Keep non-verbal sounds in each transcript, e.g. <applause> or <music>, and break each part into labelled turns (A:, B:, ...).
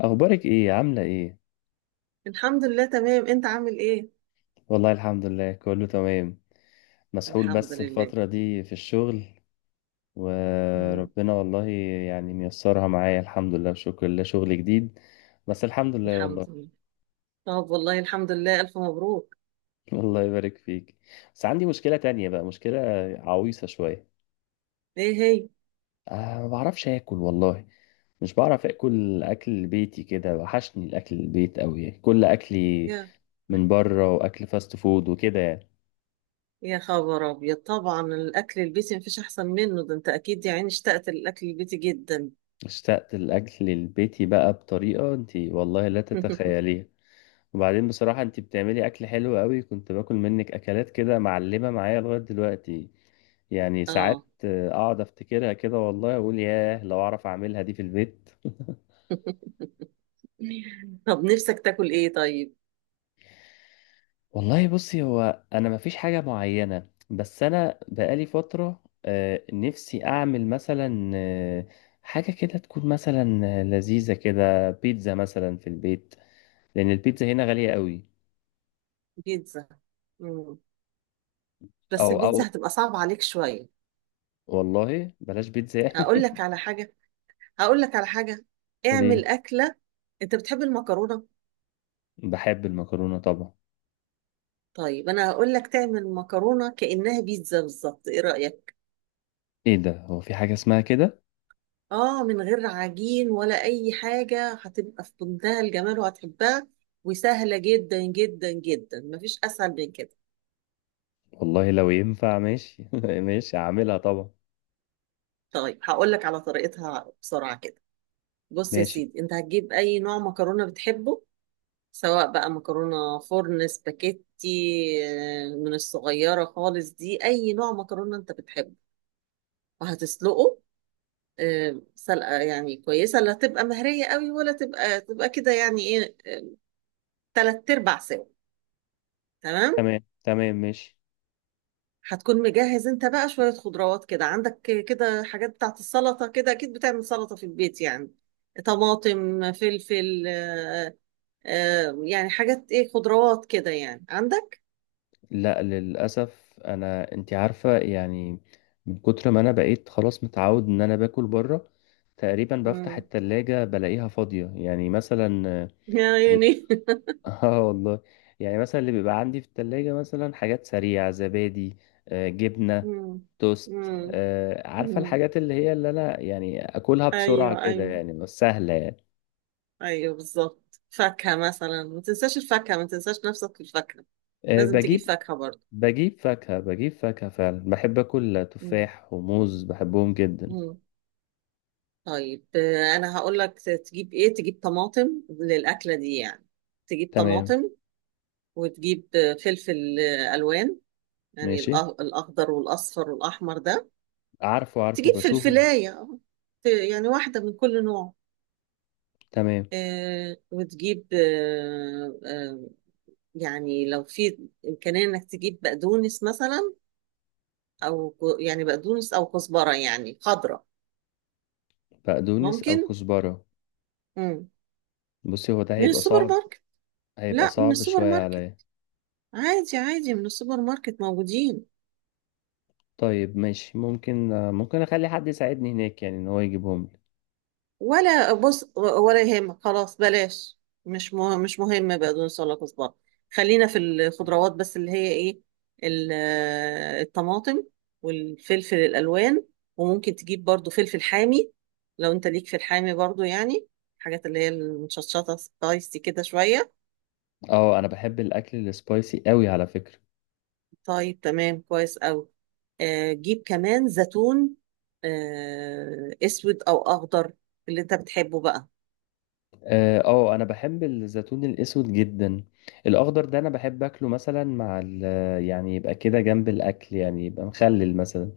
A: اخبارك ايه؟ عامله ايه؟
B: الحمد لله تمام. انت عامل ايه؟
A: والله الحمد لله كله تمام. مسحول
B: الحمد
A: بس
B: لله.
A: الفتره دي في الشغل،
B: مم.
A: وربنا والله يعني ميسرها معايا الحمد لله وشكر لله شغل جديد، بس الحمد لله والله.
B: الحمد لله. طب والله الحمد لله، الف مبروك.
A: <laughs> الله يبارك فيك. بس عندي مشكله تانية بقى، مشكله عويصه شويه.
B: ايه هي؟
A: أه، ما بعرفش اكل والله، مش بعرف اكل اكل بيتي كده، وحشني الاكل البيت قوي، كل اكلي
B: يا
A: من بره، واكل فاست فود وكده يعني.
B: يا خبر ابيض، طبعا الاكل البيتي مفيش احسن منه، ده انت اكيد يا عيني اشتقت للاكل البيتي جدا.
A: اشتقت الأكل البيتي بقى بطريقة انتي والله لا
B: <laughs>
A: تتخيليها. وبعدين بصراحة انتي بتعملي أكل حلو قوي، كنت باكل منك أكلات كده معلمة معايا لغاية دلوقتي. يعني ساعات
B: اه.
A: أقعد أفتكرها كده والله أقول ياه لو أعرف أعملها دي في البيت.
B: <laughs> طب نفسك تاكل ايه طيب؟
A: والله بصي، هو أنا مفيش حاجة معينة، بس أنا بقالي فترة نفسي أعمل مثلا حاجة كده تكون مثلا لذيذة كده، بيتزا مثلا في البيت، لأن البيتزا هنا غالية قوي.
B: بيتزا. مم. بس
A: أو
B: البيتزا هتبقى صعبة عليك شوية.
A: والله بلاش بيتزا
B: هقول
A: يعني.
B: لك على حاجة. هقول لك على حاجة.
A: <laughs>
B: اعمل
A: قليل.
B: أكلة. انت بتحب المكرونة؟
A: بحب المكرونة طبعا.
B: طيب انا هقول لك تعمل مكرونه كانها بيتزا بالظبط، ايه رايك؟
A: ايه ده؟ هو في حاجة اسمها كده؟
B: اه، من غير عجين ولا اي حاجه، هتبقى في منتهى الجمال وهتحبها، وسهله جدا جدا جدا، مفيش اسهل من كده.
A: والله لو ينفع ماشي. <laughs> ماشي هعملها طبعا.
B: طيب هقول لك على طريقتها بسرعه كده. بص يا
A: ماشي.
B: سيدي، انت هتجيب اي نوع مكرونه بتحبه، سواء بقى مكرونه فرن، سباكيتي، من الصغيره خالص، دي اي نوع مكرونه انت بتحبه، وهتسلقه. سلقة يعني كويسة، لا تبقى مهرية قوي ولا تبقى كده يعني ايه، تلات ارباع سوا. تمام.
A: تمام تمام ماشي.
B: هتكون مجهز انت بقى شوية خضروات كده عندك، كده حاجات بتاعت السلطة، كده اكيد بتعمل سلطة في البيت يعني، طماطم فلفل يعني حاجات ايه خضروات كده يعني عندك.
A: لا للأسف انا، انتي عارفة يعني، من كتر ما انا بقيت خلاص متعود ان انا باكل بره، تقريبا بفتح
B: مم.
A: التلاجة بلاقيها فاضية يعني مثلا.
B: يا عيني. <laughs>
A: <laughs> اه والله. يعني مثلا اللي بيبقى عندي في التلاجة مثلا حاجات سريعة، زبادي، جبنة،
B: مم.
A: توست،
B: مم.
A: عارفة
B: مم.
A: الحاجات اللي هي اللي أنا يعني أكلها بسرعة
B: ايوه
A: كده
B: ايوه.
A: يعني، بس سهلة يعني.
B: ايوه بالظبط، فاكهة مثلا، ما تنساش الفاكهة، ما تنساش نفسك في الفاكهة، لازم تجيب
A: بجيب.
B: فاكهة برضه.
A: بجيب فاكهة، بجيب فاكهة فعلا، بحب أكل
B: مم.
A: تفاح وموز، بحبهم جدا.
B: مم. طيب انا هقول لك تجيب ايه، تجيب طماطم للأكلة دي يعني، تجيب
A: تمام.
B: طماطم، وتجيب فلفل ألوان، يعني
A: ماشي.
B: الأخضر والأصفر والأحمر ده،
A: عارفه عارفه،
B: تجيب
A: بشوفه.
B: فلفلاية يعني واحدة من كل نوع.
A: تمام.
B: آه، وتجيب آه، آه، يعني لو في إمكانية إنك تجيب بقدونس مثلا، او يعني بقدونس او كزبره يعني خضراء.
A: بقدونس أو
B: ممكن.
A: كزبرة؟
B: مم.
A: بصي هو ده
B: من
A: هيبقى
B: السوبر
A: صعب،
B: ماركت.
A: هيبقى
B: لا من
A: صعب
B: السوبر
A: شوية
B: ماركت،
A: عليا.
B: عادي عادي، من السوبر ماركت موجودين.
A: طيب ماشي، ممكن ممكن اخلي حد يساعدني هناك يعني، ان هو يجيبهم لي.
B: ولا بص، ولا يهمك، خلاص بلاش، مش مش مهم بقدونس ولا كزبره. خلينا في الخضروات بس اللي هي ايه، ال- الطماطم والفلفل الالوان. وممكن تجيب برضو فلفل حامي، لو انت ليك في الحامي برضو يعني، الحاجات اللي هي المشطشطه سبايسي كده شويه.
A: اه انا بحب الاكل السبايسي قوي على فكرة.
B: طيب تمام، كويس أوي. جيب كمان زيتون، اسود او اخضر، اللي انت بتحبه بقى.
A: اه، انا بحب الزيتون الاسود جدا، الاخضر ده انا بحب اكله مثلا مع ال، يعني يبقى كده جنب الاكل يعني، يبقى مخلل مثلا.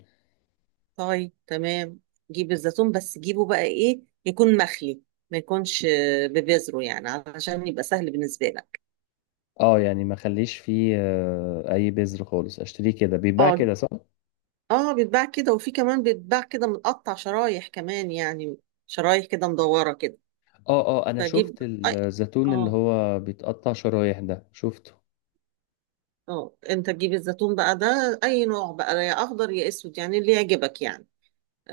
B: طيب تمام. جيب الزيتون، بس جيبه بقى ايه يكون مخلي، ما يكونش ببذره، يعني علشان يبقى سهل بالنسبة لك.
A: اه يعني ما اخليش فيه اي بذر خالص، اشتريه كده، بيتباع
B: اه.
A: كده صح؟
B: اه بيتباع كده، وفي كمان بيتباع كده متقطع شرايح كمان يعني، شرايح كده مدورة كده.
A: اه اه، انا شفت
B: فجيب أي...
A: الزيتون اللي
B: اه.
A: هو بيتقطع شرايح ده، شفته.
B: اه، انت تجيب الزيتون بقى ده اي نوع بقى، يا اخضر يا اسود، يعني اللي يعجبك يعني،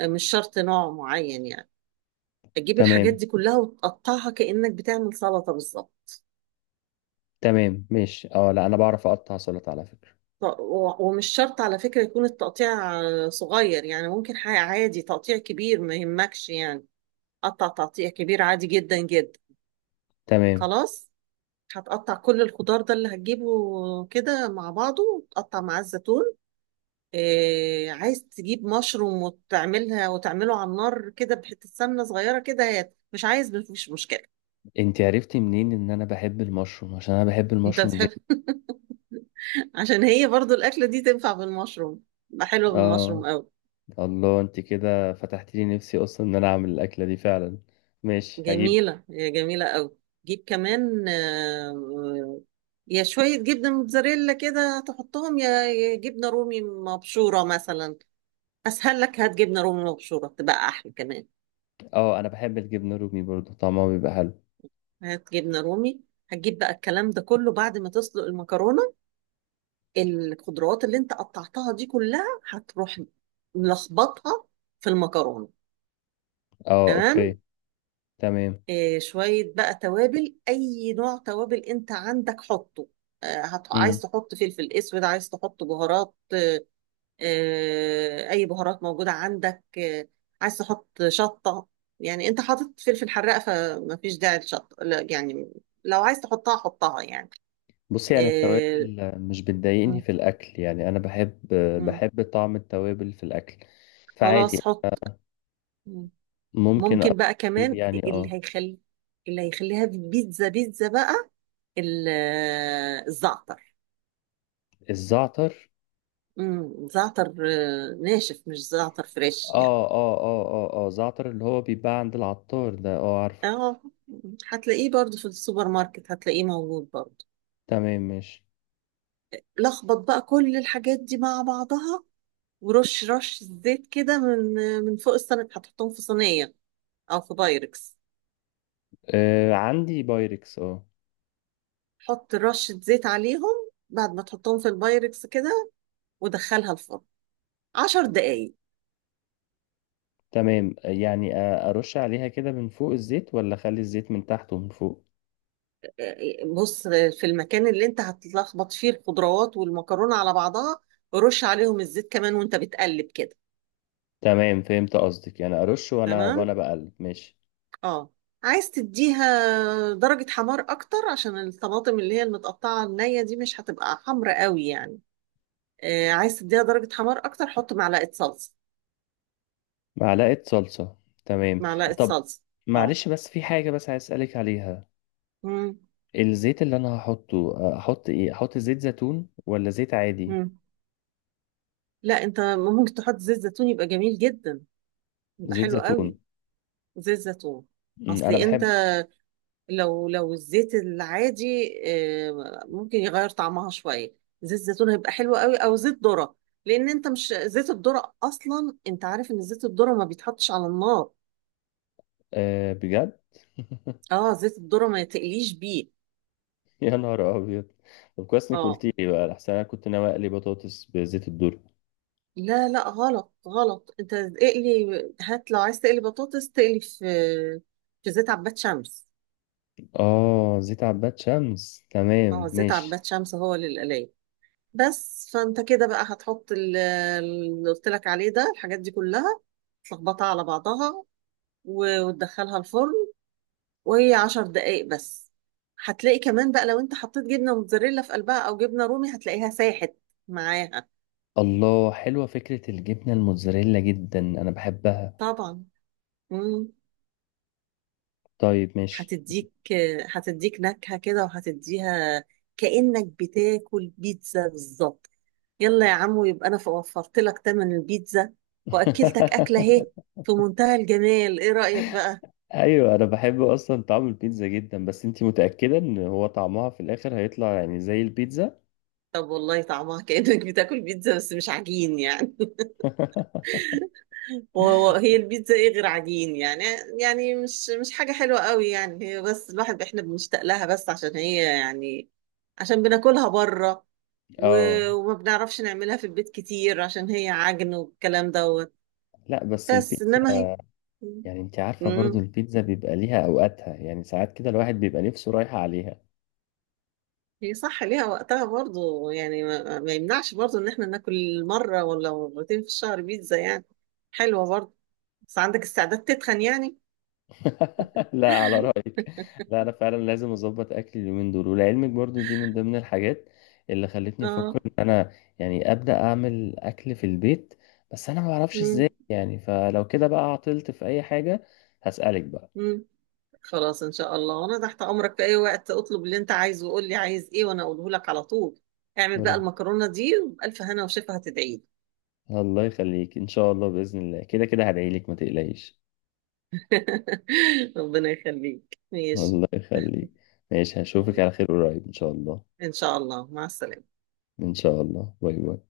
B: مش شرط نوع معين يعني. تجيب الحاجات
A: تمام.
B: دي كلها وتقطعها كأنك بتعمل سلطة بالظبط.
A: تمام ماشي، اه لا انا بعرف اقطع سلطة على فكرة.
B: ومش شرط على فكرة يكون التقطيع صغير يعني، ممكن حاجة عادي تقطيع كبير ما يهمكش يعني، قطع تقطيع كبير عادي جدا جدا.
A: تمام.
B: خلاص، هتقطع كل الخضار ده اللي هتجيبه كده مع بعضه، وتقطع معاه الزيتون. إيه، عايز تجيب مشروم وتعملها، وتعمله على النار كده بحتة سمنة صغيرة كده، هات. مش عايز مفيش مشكلة.
A: انت عرفتي منين ان انا بحب المشروم؟ عشان انا بحب
B: انت
A: المشروم
B: بتحب؟
A: جدا.
B: عشان هي برضو الأكلة دي تنفع بالمشروم، تبقى حلوة بالمشروم
A: اه.
B: أوي.
A: الله، انت كده فتحت لي نفسي اصلا ان انا اعمل الاكله دي فعلا. ماشي هجيب.
B: جميلة، هي جميلة أوي. جيب كمان يا شوية جبنة موتزاريلا كده تحطهم، يا جبنة رومي مبشورة مثلا، أسهل لك. هات جبنة رومي مبشورة تبقى أحلى كمان.
A: اه انا بحب الجبنه الرومي برضو، طعمها بيبقى حلو.
B: هات جبنة رومي. هتجيب بقى الكلام ده كله بعد ما تسلق المكرونة، الخضروات اللي انت قطعتها دي كلها، هتروح ملخبطها في المكرونة.
A: اه
B: تمام.
A: اوكي. تمام.
B: شوية بقى توابل، أي نوع توابل أنت عندك حطه،
A: امم.
B: عايز تحط فلفل أسود، عايز تحط بهارات، أي بهارات موجودة عندك. عايز تحط شطة، يعني أنت حاطط فلفل حراق فما فيش داعي للشطة لا يعني، لو عايز تحطها حطها يعني.
A: بصي يعني
B: آه،
A: التوابل مش بتضايقني
B: م-
A: في الاكل يعني، انا بحب،
B: م.
A: بحب طعم التوابل في الاكل،
B: خلاص
A: فعادي.
B: حط. م.
A: ممكن.
B: ممكن بقى
A: اجيب
B: كمان،
A: يعني
B: اللي
A: اه.
B: هيخلي، اللي هيخليها بيتزا بيتزا بقى الزعتر.
A: الزعتر.
B: مم، زعتر ناشف، مش زعتر فريش يعني.
A: اه اه اه اه اه، زعتر اللي هو بيتباع عند العطار ده، اه عارفه.
B: اه، هتلاقيه برضو في السوبر ماركت، هتلاقيه موجود برضو.
A: تمام ماشي.
B: لخبط بقى كل الحاجات دي مع بعضها، ورش رش زيت كده من من فوق السمك. هتحطهم في صينية او في بايركس،
A: آه عندي بايركس اه.
B: حط رشة زيت عليهم بعد ما تحطهم في البايركس كده، ودخلها الفرن 10 دقايق.
A: تمام يعني ارش عليها كده من فوق الزيت، ولا اخلي الزيت من تحت ومن فوق؟
B: بص، في المكان اللي انت هتلخبط فيه الخضروات والمكرونة على بعضها، رش عليهم الزيت كمان وانت بتقلب كده.
A: تمام فهمت قصدك، يعني ارش وانا،
B: تمام.
A: وانا بقلب، ماشي.
B: اه، عايز تديها درجة حمار اكتر، عشان الطماطم اللي هي المتقطعة النية دي مش هتبقى حمرا قوي يعني. آه، عايز تديها درجة حمار اكتر، حط معلقة صلصة.
A: معلقة صلصة. تمام.
B: معلقة
A: طب
B: صلصة. اه.
A: معلش، بس في حاجة بس عايز اسألك عليها.
B: مم.
A: الزيت اللي انا هحطه احط ايه؟ احط زيت زيتون ولا زيت عادي؟
B: مم. لا، انت ممكن تحط زيت زيتون يبقى جميل جدا، يبقى
A: زيت
B: حلو قوي.
A: زيتون.
B: زيت زيتون.
A: مم، انا
B: اصلي انت،
A: بحب.
B: لو الزيت العادي ممكن يغير طعمها شويه، زيت زيتون هيبقى حلو قوي، او زيت ذره. لان انت مش زيت الذره، اصلا انت عارف ان زيت الذره ما بيتحطش على النار.
A: أه بجد؟ <laughs>
B: اه، زيت الذره ما تقليش بيه.
A: يا نهار ابيض. طب كويس انك
B: اه،
A: قلتي لي بقى، احسن انا كنت ناوي اقلي بطاطس بزيت الذرة.
B: لا لا غلط غلط، انت اقلي، هات، لو عايز تقلي بطاطس تقلي في في زيت عباد شمس.
A: اه زيت عباد شمس،
B: اه
A: تمام
B: زيت
A: ماشي.
B: عباد شمس هو للقلايه. بس فانت كده بقى هتحط اللي قلت لك عليه ده الحاجات دي كلها، تلخبطها على بعضها، وتدخلها الفرن، وهي 10 دقايق بس. هتلاقي كمان بقى لو انت حطيت جبنة موتزاريلا في قلبها او جبنة رومي، هتلاقيها ساحت معاها.
A: الله، حلوة فكرة الجبنة الموتزاريلا جدا، انا بحبها.
B: طبعا. مم.
A: طيب ماشي.
B: هتديك هتديك نكهة كده، وهتديها كأنك بتاكل بيتزا بالظبط. يلا يا عمو، يبقى انا وفرت لك تمن البيتزا، واكلتك اكلة اهي
A: <laughs>
B: في منتهى الجمال، ايه رأيك بقى؟
A: ايوه انا بحب اصلا طعم البيتزا جدا، بس انتي متأكدة ان هو طعمها في الاخر هيطلع يعني زي البيتزا؟
B: طب والله، طعمها كأنك بتاكل بيتزا بس مش عجين يعني.
A: <laughs>
B: وهو هي البيتزا ايه غير عجين يعني، يعني مش حاجة حلوة قوي يعني هي، بس الواحد احنا بنشتاق لها بس عشان هي يعني، عشان بناكلها بره،
A: اه
B: وما بنعرفش نعملها في البيت كتير عشان هي عجن والكلام دوت.
A: لا بس
B: بس انما هي.
A: البيتزا يعني انتي عارفة برضو
B: امم
A: البيتزا بيبقى ليها اوقاتها، يعني ساعات كده الواحد بيبقى نفسه رايحة عليها.
B: هي صح ليها وقتها برضو يعني، ما يمنعش برضو ان احنا ناكل مرة ولا مرتين في الشهر بيتزا يعني، حلوة برضو. بس عندك استعداد تتخن يعني.
A: <laughs> لا على رأيك. لا أنا فعلا لازم أظبط أكلي اليومين دول، ولعلمك برضو دي من ضمن الحاجات اللي خلتني أفكر إن
B: <laughs>
A: أنا يعني أبدأ أعمل أكل في البيت، بس أنا ما بعرفش
B: اه.
A: إزاي يعني، فلو كده بقى عطلت في أي حاجة هسألك بقى.
B: مم. خلاص ان شاء الله، وانا تحت امرك في اي وقت، اطلب اللي انت عايزه وقول لي عايز ايه وانا اقوله لك على طول. اعمل بقى
A: رب-
B: المكرونه دي بالف هنا وشفا هتدعي لي.
A: الله يخليك، إن شاء الله بإذن الله، كده كده هدعيلك ما تقلقيش.
B: <laughs> ربنا يخليك ماشي.
A: الله يخليك. ماشي هشوفك على
B: طيب.
A: خير قريب إن شاء الله.
B: ان شاء الله، مع السلامه.
A: إن شاء الله، باي باي.